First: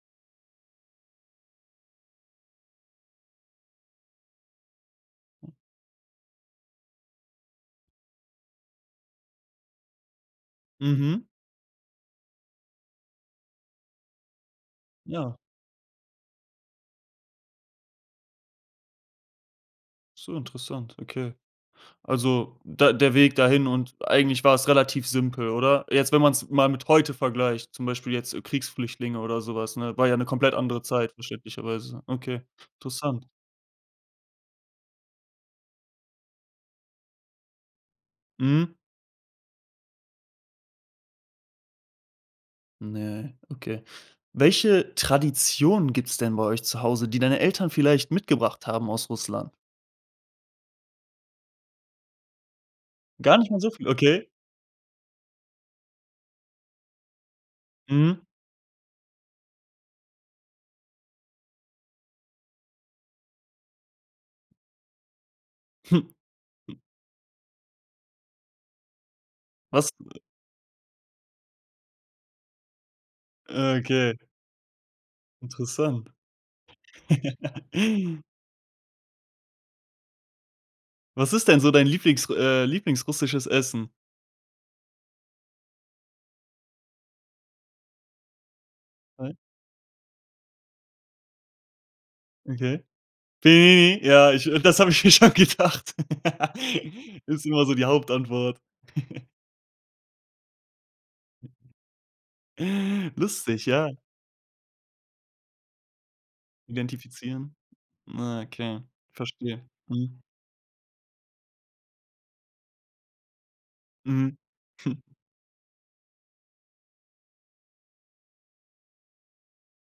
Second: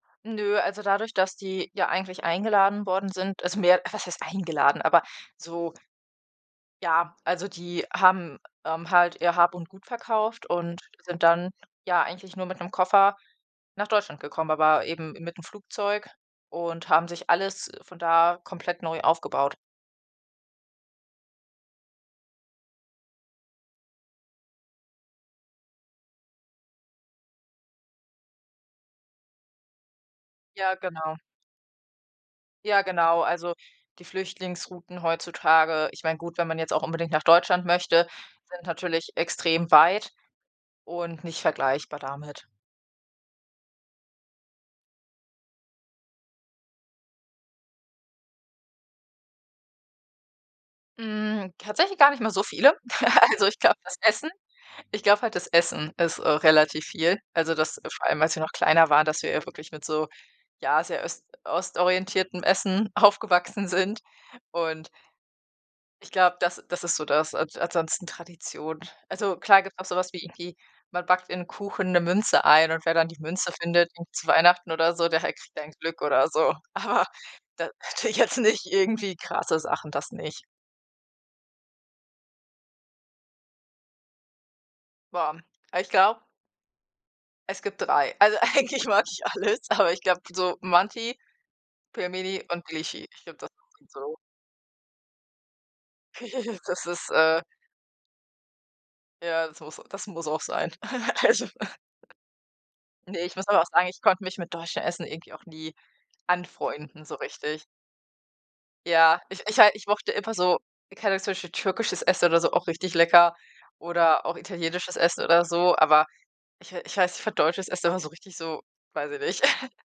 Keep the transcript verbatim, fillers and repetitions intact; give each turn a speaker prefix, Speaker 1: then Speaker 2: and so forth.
Speaker 1: Nö, also, dadurch, das die ja eigentlich eingeladen worden sind, also, mehr was heißt eingeladen, aber so Ja, also, die haben, ähm, halt ihr Hab und Gut verkauft und
Speaker 2: Mhm.
Speaker 1: sind dann, ja, eigentlich nur mit 'nem Koffer nach Deutschland gekommen, aber eben
Speaker 2: Ja.
Speaker 1: mit 'nem Flugzeug und haben sich alles von da komplett neu aufgebaut.
Speaker 2: Ach so, interessant, okay. Also, der der Weg dahin und eigentlich war es relativ simpel, oder? Jetzt, wenn man es mal mit heute vergleicht, zum Beispiel jetzt Kriegsflüchtlinge oder so was, ne? War ja 'ne komplett
Speaker 1: Ja,
Speaker 2: andere Zeit,
Speaker 1: genau.
Speaker 2: verständlicherweise. Okay,
Speaker 1: Ja, genau.
Speaker 2: interessant.
Speaker 1: Also, die Flüchtlingsrouten heutzutage ich meine gut, wenn man jetzt auch unbedingt nach Deutschland möchte, sind
Speaker 2: Mhm.
Speaker 1: natürlich extrem weit und nicht vergleichbar damit.
Speaker 2: Ne, okay. Welche Traditionen gibt's denn bei euch zu Hause, die deine Eltern vielleicht mitgebracht haben aus Russland?
Speaker 1: Hm, tatsächlich gar nicht mal so viele.
Speaker 2: Gar
Speaker 1: Also,
Speaker 2: nicht
Speaker 1: ich
Speaker 2: mal so
Speaker 1: glaube,
Speaker 2: viel,
Speaker 1: das
Speaker 2: okay.
Speaker 1: Essen ich glaube halt, das Essen ist, äh, relativ viel, also, das vor allem,
Speaker 2: Mhm.
Speaker 1: als wir noch kleiner waren, dass wir ja wirklich mit so, ja, sehr öst ostorientiertem Essen aufgewachsen sind. Und
Speaker 2: Hm.
Speaker 1: ich glaube, das das ist so das. An ansonsten Tradition. Also, klar gibt es
Speaker 2: Was,
Speaker 1: auch so was
Speaker 2: äh
Speaker 1: wie irgendwie, man backt in 'nen Kuchen 'ne Münze ein und wer dann die Münze
Speaker 2: Äh,
Speaker 1: findet
Speaker 2: okay.
Speaker 1: zu Weihnachten oder so, der kriegt dann Glück
Speaker 2: Interessant.
Speaker 1: oder so. Aber da natürlich jetzt nicht irgendwie krasse Sachen, das nicht.
Speaker 2: Was ist denn so dein Lieblings r äh, Lieblings-Russisches-Essen?
Speaker 1: Boah, ah, ich glaube Es gibt drei. Also, eigentlich mag ich
Speaker 2: Ei
Speaker 1: alles, aber ich glaube so Manti, Pelmeni und
Speaker 2: Okay.
Speaker 1: Glichi. Ich glaube, das sind
Speaker 2: [unintelligible]
Speaker 1: so
Speaker 2: ja, ich das habe ich mir schon gedacht.
Speaker 1: Das ist, äh
Speaker 2: Ist immer so die Hauptantwort.
Speaker 1: Ja, das das muss auch sein. Also Ne, ich muss aber
Speaker 2: Lustig,
Speaker 1: auch sagen,
Speaker 2: ja.
Speaker 1: ich konnte mich mit deutschem Essen irgendwie auch nie anfreunden so
Speaker 2: Identifizieren?
Speaker 1: richtig.
Speaker 2: Ja, okay,
Speaker 1: Ja, ich ich
Speaker 2: verstehe,
Speaker 1: hal ich mochte
Speaker 2: mhm.
Speaker 1: immer so keine Ahnung, zum Beispiel türkisches Essen oder so, auch richtig lecker oder auch
Speaker 2: Mhm.
Speaker 1: italienisches Essen oder so, aber ich ich weiß, ich fand deutsches Essen immer so richtig so weiß ich nicht.